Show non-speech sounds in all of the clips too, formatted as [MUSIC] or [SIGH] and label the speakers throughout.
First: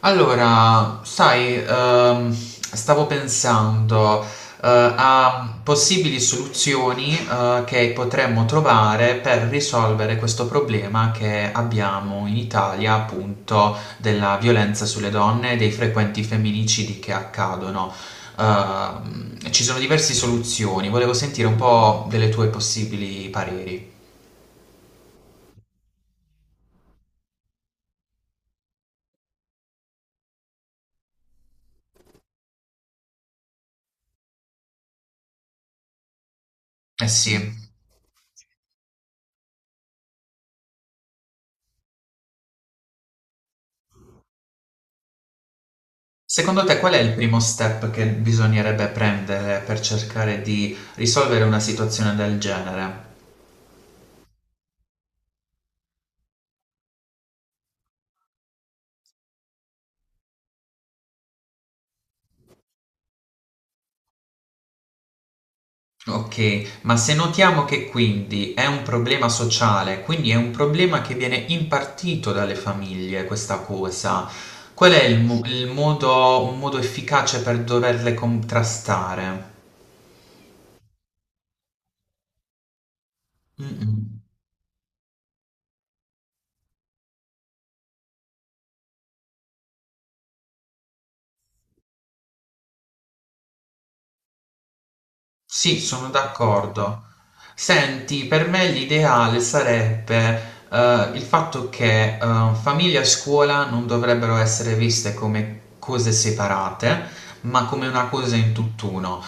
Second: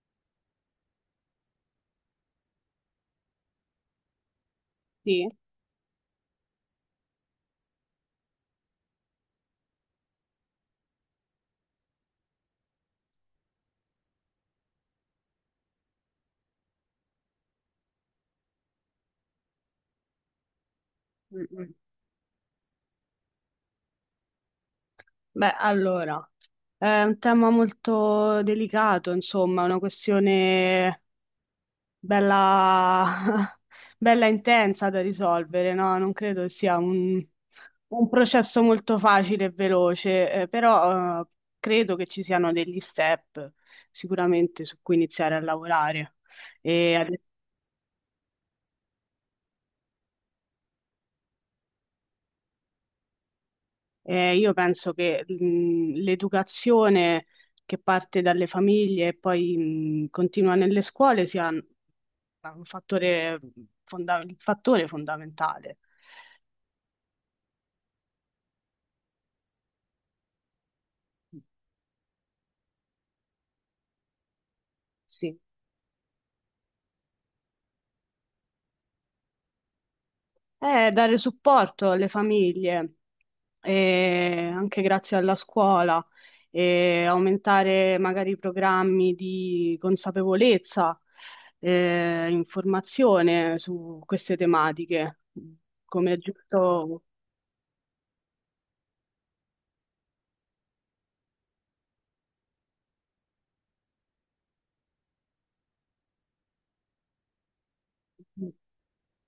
Speaker 1: Allora, sai, stavo pensando,
Speaker 2: Sì.
Speaker 1: a possibili soluzioni, che potremmo trovare per risolvere questo problema che abbiamo in Italia, appunto, della violenza sulle donne e dei frequenti femminicidi che accadono. Ci sono diverse soluzioni, volevo sentire
Speaker 2: Mm,
Speaker 1: un
Speaker 2: mm.
Speaker 1: po' delle tue possibili pareri.
Speaker 2: Beh, allora, è un tema molto delicato, insomma, una questione bella, [LAUGHS] bella intensa da risolvere, no? Non credo che sia
Speaker 1: Eh
Speaker 2: un,
Speaker 1: sì.
Speaker 2: un processo molto facile e veloce, però, credo che ci siano degli step sicuramente su cui iniziare a lavorare.
Speaker 1: Secondo te qual
Speaker 2: E
Speaker 1: è
Speaker 2: ad
Speaker 1: il primo step che bisognerebbe prendere per cercare di risolvere una situazione del genere?
Speaker 2: Io penso che l'educazione che parte dalle famiglie e poi continua nelle scuole sia un un fattore fondamentale.
Speaker 1: Ok, ma se notiamo che quindi è un problema sociale, quindi è un problema che viene impartito dalle famiglie questa cosa, qual è il,
Speaker 2: Sì.
Speaker 1: il modo, un modo efficace per doverle contrastare?
Speaker 2: Dare supporto alle famiglie,
Speaker 1: Mm-mm.
Speaker 2: anche grazie alla scuola, e aumentare magari i programmi di consapevolezza, informazione su queste tematiche,
Speaker 1: Sì, sono
Speaker 2: come è
Speaker 1: d'accordo.
Speaker 2: giusto.
Speaker 1: Senti, per me l'ideale sarebbe il fatto che famiglia e scuola non dovrebbero essere viste come cose separate, ma come una cosa in tutt'uno.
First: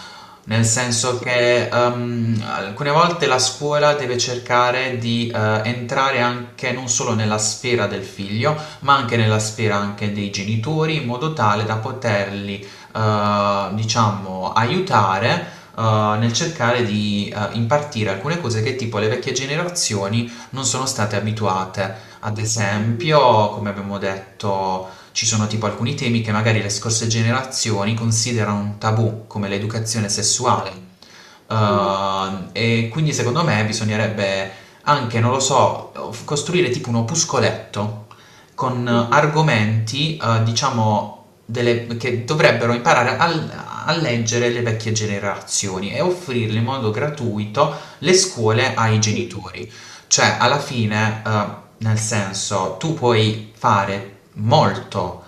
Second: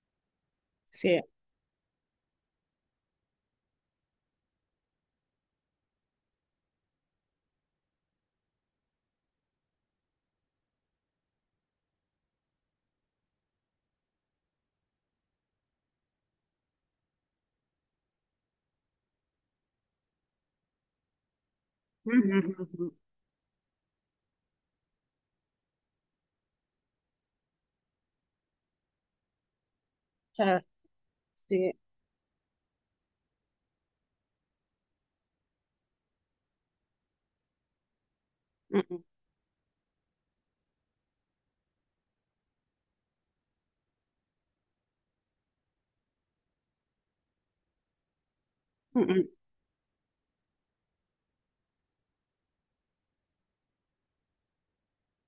Speaker 1: Nel senso
Speaker 2: Sì.
Speaker 1: sì, che alcune volte la scuola deve cercare di entrare anche non solo nella sfera del figlio, ma anche nella sfera anche dei genitori, in modo tale da poterli, diciamo, aiutare nel cercare di impartire alcune cose che tipo le vecchie generazioni non sono state abituate. Ad
Speaker 2: Mhm.
Speaker 1: esempio, come abbiamo detto, ci sono tipo alcuni temi che magari le scorse generazioni considerano un tabù, come l'educazione
Speaker 2: Certo,
Speaker 1: sessuale. Mm.
Speaker 2: sì.
Speaker 1: E quindi secondo me bisognerebbe anche, non lo so, costruire tipo un opuscoletto con
Speaker 2: Mm-mm.
Speaker 1: argomenti, diciamo, che dovrebbero imparare a leggere le vecchie generazioni e offrirle in modo gratuito le scuole ai
Speaker 2: Mm-mm.
Speaker 1: genitori. Cioè, alla fine, nel senso, tu puoi fare molto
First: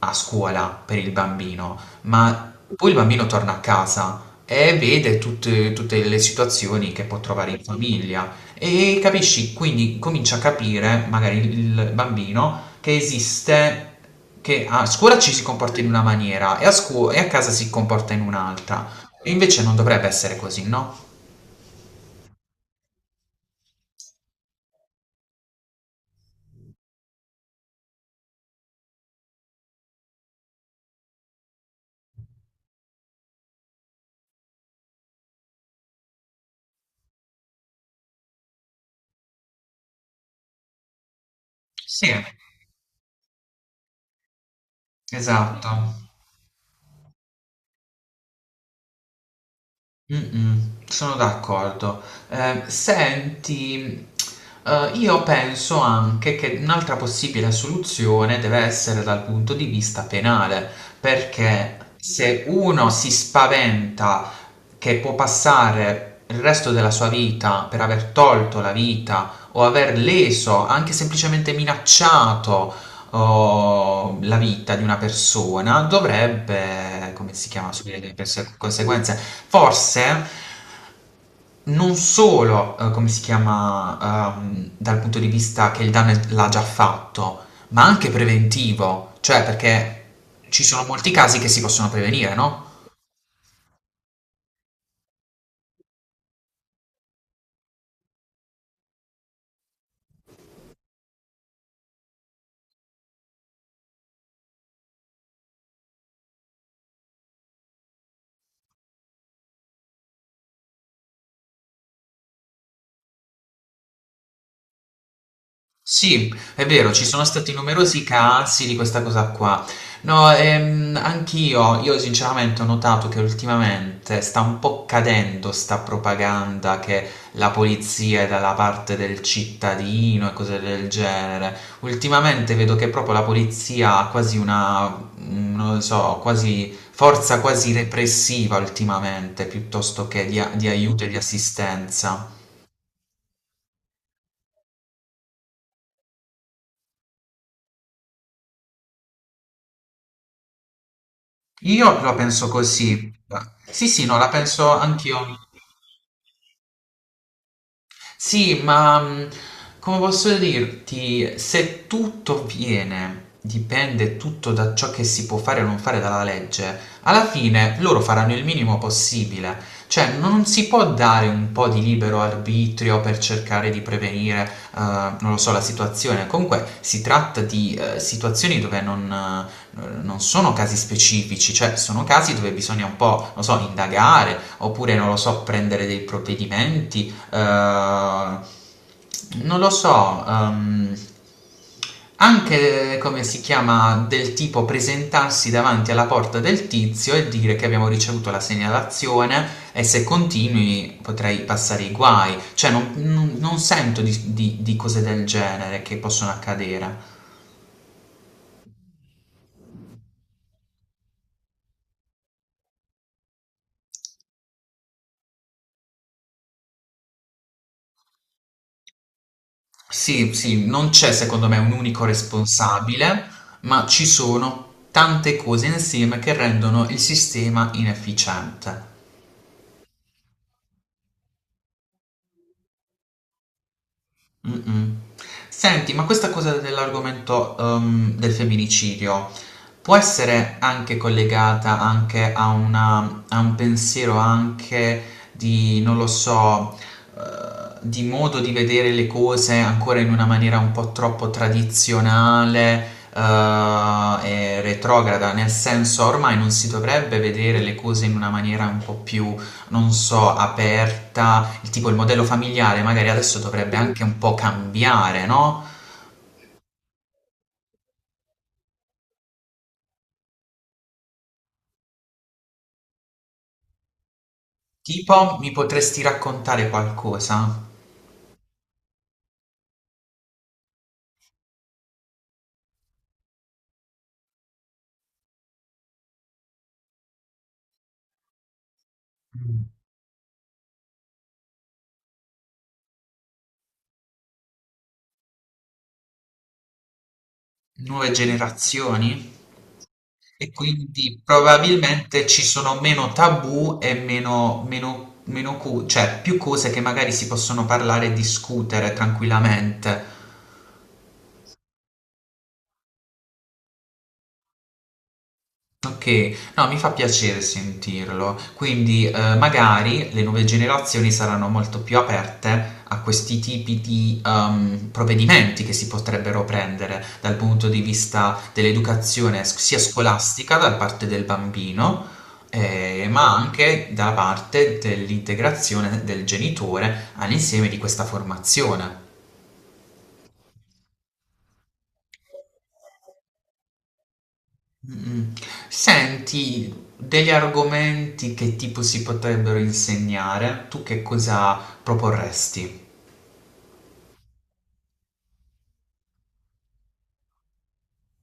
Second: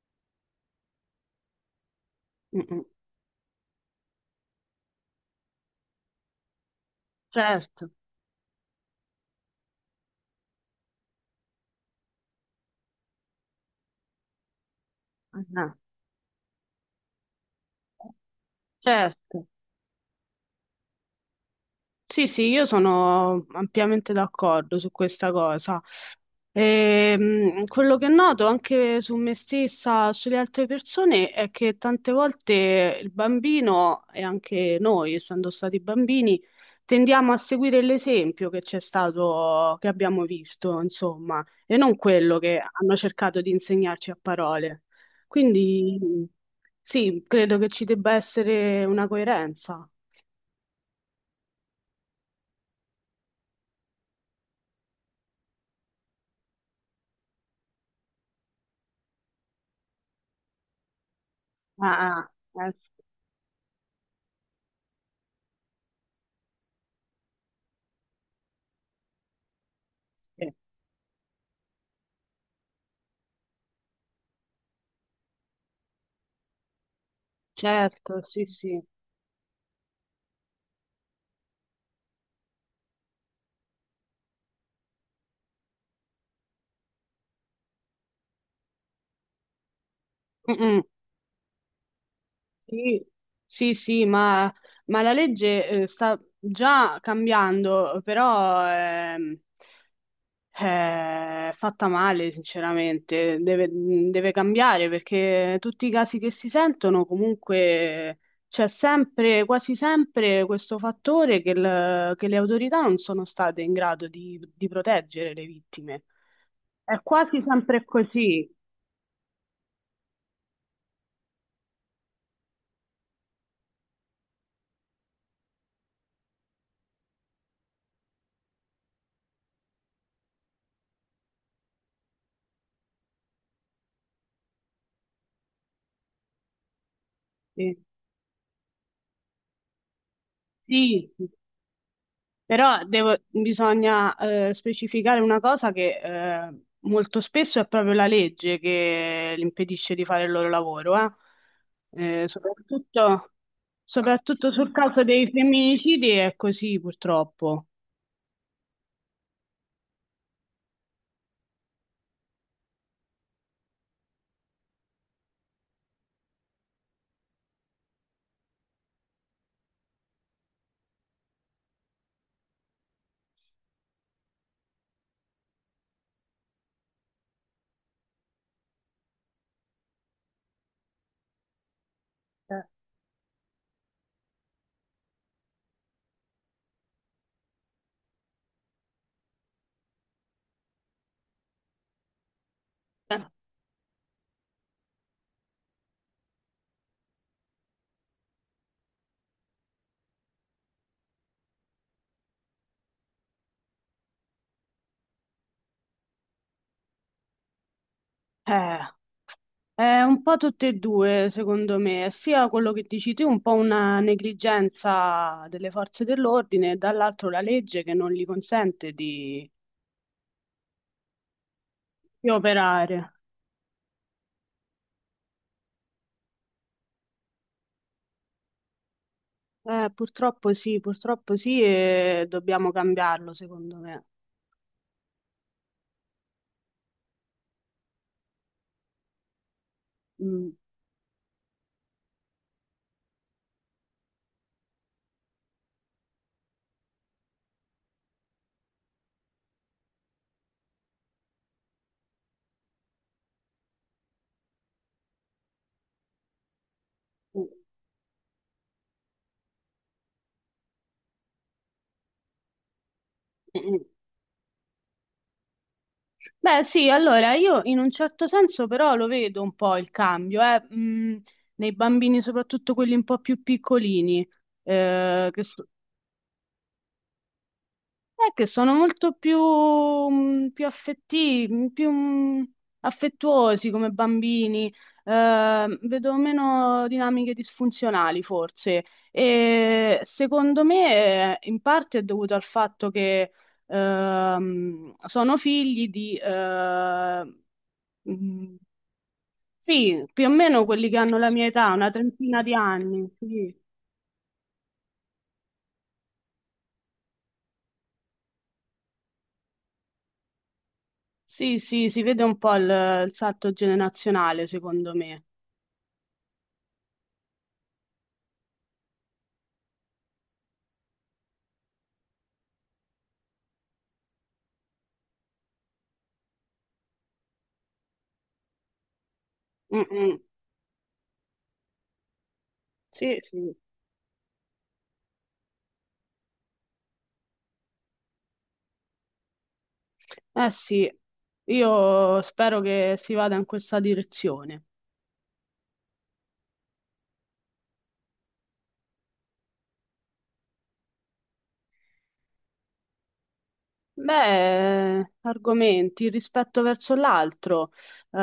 Speaker 1: a scuola per il bambino, ma
Speaker 2: Mm-mm.
Speaker 1: poi il bambino torna a casa e vede tutte le situazioni che può trovare in
Speaker 2: Certo.
Speaker 1: famiglia. E capisci, quindi comincia a capire, magari il bambino, che esiste, che a scuola ci si
Speaker 2: Ah, no.
Speaker 1: comporta in una maniera e a, e a casa si comporta in un'altra. E
Speaker 2: Certo.
Speaker 1: invece non dovrebbe essere così, no?
Speaker 2: Sì, sì, io sono ampiamente d'accordo su questa cosa. Quello che noto anche su me stessa, sulle altre persone, è che tante volte il bambino e anche noi, essendo stati bambini, tendiamo a seguire l'esempio che c'è stato, che abbiamo visto, insomma, e non
Speaker 1: Sì.
Speaker 2: quello che hanno cercato di insegnarci a parole.
Speaker 1: Esatto.
Speaker 2: Quindi sì, credo che ci debba essere una coerenza.
Speaker 1: Mh-mh, sono d'accordo. Senti, io penso anche che un'altra possibile soluzione deve essere dal punto di vista penale, perché
Speaker 2: Ah,
Speaker 1: se
Speaker 2: ah,
Speaker 1: uno si spaventa che può passare il resto della sua vita per aver tolto la vita o aver
Speaker 2: sì.
Speaker 1: leso, anche semplicemente minacciato o la vita di una persona dovrebbe, come si chiama, subire
Speaker 2: Certo, sì, sì.
Speaker 1: conseguenze. Forse non solo, come si chiama, dal punto di vista che l'ha già fatto, ma anche preventivo, cioè perché ci
Speaker 2: Mm-mm.
Speaker 1: sono molti casi che si possono prevenire, no?
Speaker 2: Sì, sì, sì, ma la legge sta già cambiando, però è fatta male, sinceramente. Deve cambiare perché tutti i casi che si sentono, comunque c'è sempre, quasi sempre, questo fattore che le autorità non sono state in grado di proteggere le vittime.
Speaker 1: Sì, è vero,
Speaker 2: È
Speaker 1: ci sono
Speaker 2: quasi
Speaker 1: stati
Speaker 2: sempre
Speaker 1: numerosi
Speaker 2: così.
Speaker 1: casi di questa cosa qua. No, anch'io, io sinceramente ho notato che ultimamente sta un po' cadendo sta propaganda che la polizia è dalla parte del cittadino e cose del genere. Ultimamente vedo che proprio la polizia ha quasi una, mm, non lo so, quasi forza quasi
Speaker 2: Sì,
Speaker 1: repressiva ultimamente, piuttosto che di, di aiuto e
Speaker 2: sì,
Speaker 1: di
Speaker 2: sì.
Speaker 1: assistenza.
Speaker 2: Però bisogna specificare una cosa che molto spesso è proprio la legge che li impedisce di fare il loro lavoro.
Speaker 1: Io la
Speaker 2: Eh,
Speaker 1: penso così.
Speaker 2: soprattutto,
Speaker 1: Sì, sì, no, la
Speaker 2: soprattutto
Speaker 1: penso
Speaker 2: sul caso dei
Speaker 1: anch'io.
Speaker 2: femminicidi è così purtroppo.
Speaker 1: Sì, ma come posso dirti, se tutto viene, dipende tutto da ciò che si può fare o non fare dalla legge, alla fine loro faranno il minimo possibile. Cioè, non si può dare un po' di libero arbitrio per cercare di prevenire, non lo so, la situazione. Comunque si tratta di situazioni dove non, non sono casi specifici, cioè sono casi dove
Speaker 2: Eh,
Speaker 1: bisogna un po', non so, indagare, oppure, non lo so, prendere dei provvedimenti eh, non lo so, anche come si chiama del tipo presentarsi davanti alla porta del tizio e dire che abbiamo ricevuto la segnalazione e se continui potrei passare i guai, cioè non, non sento di, di cose del genere che possono accadere.
Speaker 2: eh, è un po' tutte e due, secondo me, sia quello che dici tu, un po' una negligenza delle forze dell'ordine, e dall'altro la legge che non gli consente di
Speaker 1: Sì, sì, non c'è secondo me un unico
Speaker 2: di operare.
Speaker 1: responsabile, ma ci sono tante cose insieme che rendono il sistema inefficiente.
Speaker 2: Purtroppo sì, purtroppo sì, e dobbiamo cambiarlo, secondo me.
Speaker 1: Mm-mm. Senti, ma questa cosa dell'argomento del femminicidio può
Speaker 2: Mm.
Speaker 1: essere anche collegata anche a, a un pensiero anche di, non lo so, di modo di vedere le cose ancora in una maniera un po' troppo tradizionale, e retrograda, nel senso ormai non si dovrebbe
Speaker 2: Mm,
Speaker 1: vedere le cose in una maniera un po' più non so, aperta, il tipo il modello familiare magari adesso dovrebbe
Speaker 2: mm.
Speaker 1: anche un po' cambiare, no?
Speaker 2: Beh, sì, allora io in un certo senso però lo vedo un po' il cambio, nei bambini, soprattutto quelli un po' più piccolini, eh,
Speaker 1: Tipo,
Speaker 2: che
Speaker 1: mi
Speaker 2: s-
Speaker 1: potresti raccontare qualcosa?
Speaker 2: È che sono molto più, mh, più affetti- più, mh, affettuosi come bambini, vedo meno dinamiche disfunzionali forse. E secondo me in parte è dovuto al fatto che sono figli di,
Speaker 1: Nuove
Speaker 2: mh,
Speaker 1: generazioni?
Speaker 2: sì, più o
Speaker 1: E
Speaker 2: meno quelli che hanno
Speaker 1: quindi
Speaker 2: la mia età, una
Speaker 1: probabilmente ci
Speaker 2: trentina di
Speaker 1: sono
Speaker 2: anni.
Speaker 1: meno
Speaker 2: Sì,
Speaker 1: tabù e meno, meno, meno cioè più cose che magari si possono parlare e discutere tranquillamente.
Speaker 2: sì, sì, si vede un po' il salto generazionale, secondo me.
Speaker 1: Okay. No, mi fa piacere sentirlo. Quindi, magari le nuove generazioni saranno molto più aperte a questi tipi di, provvedimenti che si potrebbero prendere dal punto di vista dell'educazione s sia
Speaker 2: Mm-mm.
Speaker 1: scolastica da parte del bambino,
Speaker 2: Sì,
Speaker 1: ma
Speaker 2: sì.
Speaker 1: anche da parte dell'integrazione del genitore all'insieme di questa formazione.
Speaker 2: Eh sì, io spero che si vada in questa direzione.
Speaker 1: Mm. Senti, degli argomenti che tipo si potrebbero insegnare, tu che cosa proporresti?
Speaker 2: Beh, argomenti, il rispetto verso l'altro, eh,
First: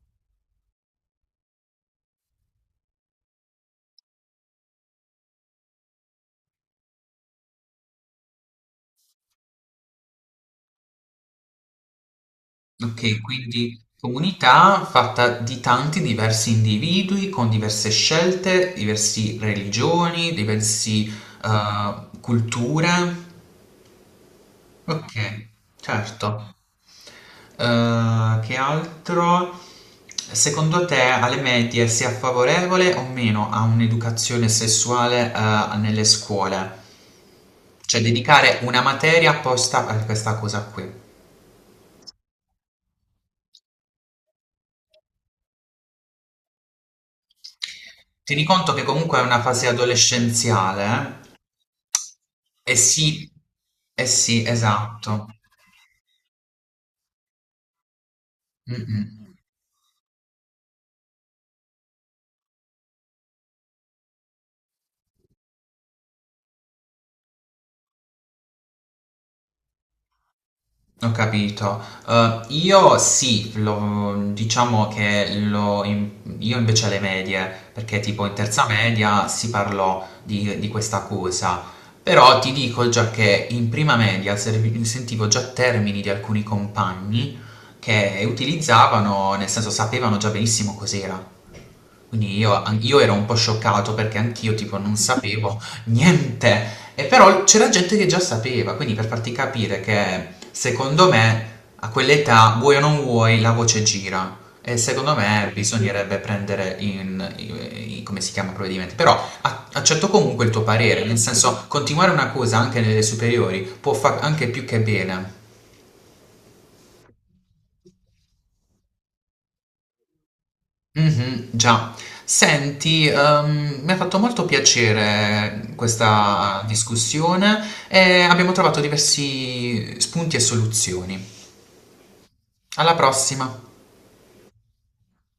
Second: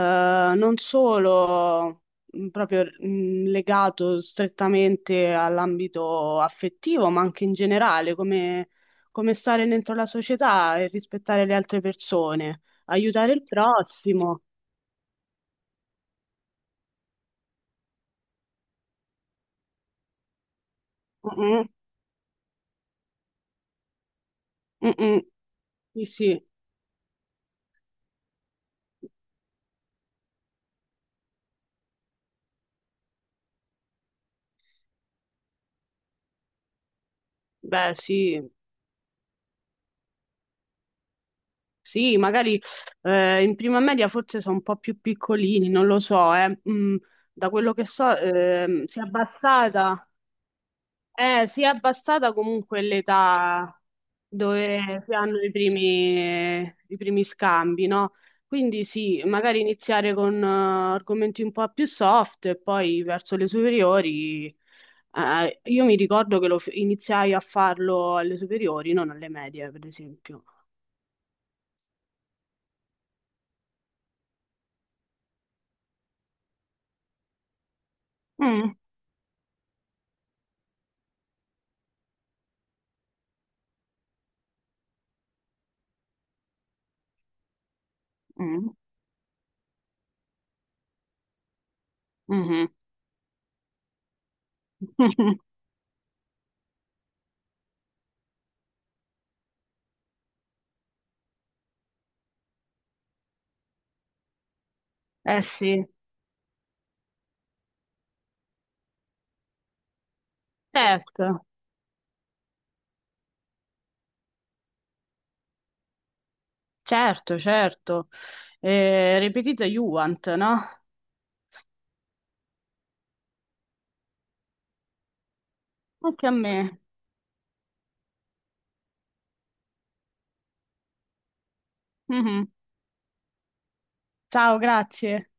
Speaker 2: non solo proprio legato strettamente all'ambito affettivo, ma anche in generale, come, come stare dentro la società e rispettare le altre persone,
Speaker 1: Ok,
Speaker 2: aiutare il
Speaker 1: quindi
Speaker 2: prossimo.
Speaker 1: comunità fatta di tanti diversi individui con diverse scelte, diverse religioni, diverse
Speaker 2: Mm-mm,
Speaker 1: culture. Ok,
Speaker 2: mm-mm. Sì, sì.
Speaker 1: certo. Che altro? Secondo te alle medie sia favorevole o meno a un'educazione sessuale, nelle scuole?
Speaker 2: Beh,
Speaker 1: Cioè
Speaker 2: sì.
Speaker 1: dedicare una materia apposta a questa cosa qui.
Speaker 2: Sì, magari in prima media forse sono un po' più piccolini, non lo so. Mm, da quello che so
Speaker 1: Tieni conto che
Speaker 2: si è
Speaker 1: comunque è una fase
Speaker 2: abbassata,
Speaker 1: adolescenziale, eh?
Speaker 2: eh, si è abbassata
Speaker 1: Eh
Speaker 2: comunque
Speaker 1: sì,
Speaker 2: l'età
Speaker 1: eh sì,
Speaker 2: dove si
Speaker 1: esatto.
Speaker 2: hanno i primi scambi, no? Quindi sì,
Speaker 1: Mm-mm.
Speaker 2: magari iniziare con argomenti un po' più soft e poi verso le superiori. Io mi ricordo che iniziai a farlo alle superiori, non alle medie, per esempio.
Speaker 1: Ho capito. Io sì, diciamo che lo, io invece alle medie, perché tipo in terza
Speaker 2: Mm,
Speaker 1: media si parlò di questa cosa, però ti dico già che in prima media sentivo già termini di alcuni compagni che
Speaker 2: mm,
Speaker 1: utilizzavano, nel senso sapevano già benissimo cos'era. Quindi io,
Speaker 2: mhm.
Speaker 1: io ero un po' scioccato perché anch'io tipo non
Speaker 2: [LAUGHS]
Speaker 1: sapevo niente. E però c'era gente che già sapeva, quindi per farti capire che secondo me a quell'età, vuoi o non vuoi, la voce gira. E secondo
Speaker 2: Eh
Speaker 1: me
Speaker 2: sì,
Speaker 1: bisognerebbe prendere in, come si chiama, provvedimenti. Però accetto comunque il tuo parere, nel
Speaker 2: certo,
Speaker 1: senso continuare una cosa anche nelle superiori può fare anche più che bene.
Speaker 2: certo, certo. Ripetita Juant, no?
Speaker 1: Mh-mh, già. Senti, mi ha fatto molto piacere
Speaker 2: Anche a
Speaker 1: questa
Speaker 2: me.
Speaker 1: discussione e abbiamo trovato diversi spunti e soluzioni.
Speaker 2: Mhm.
Speaker 1: Alla prossima!
Speaker 2: Ciao, grazie.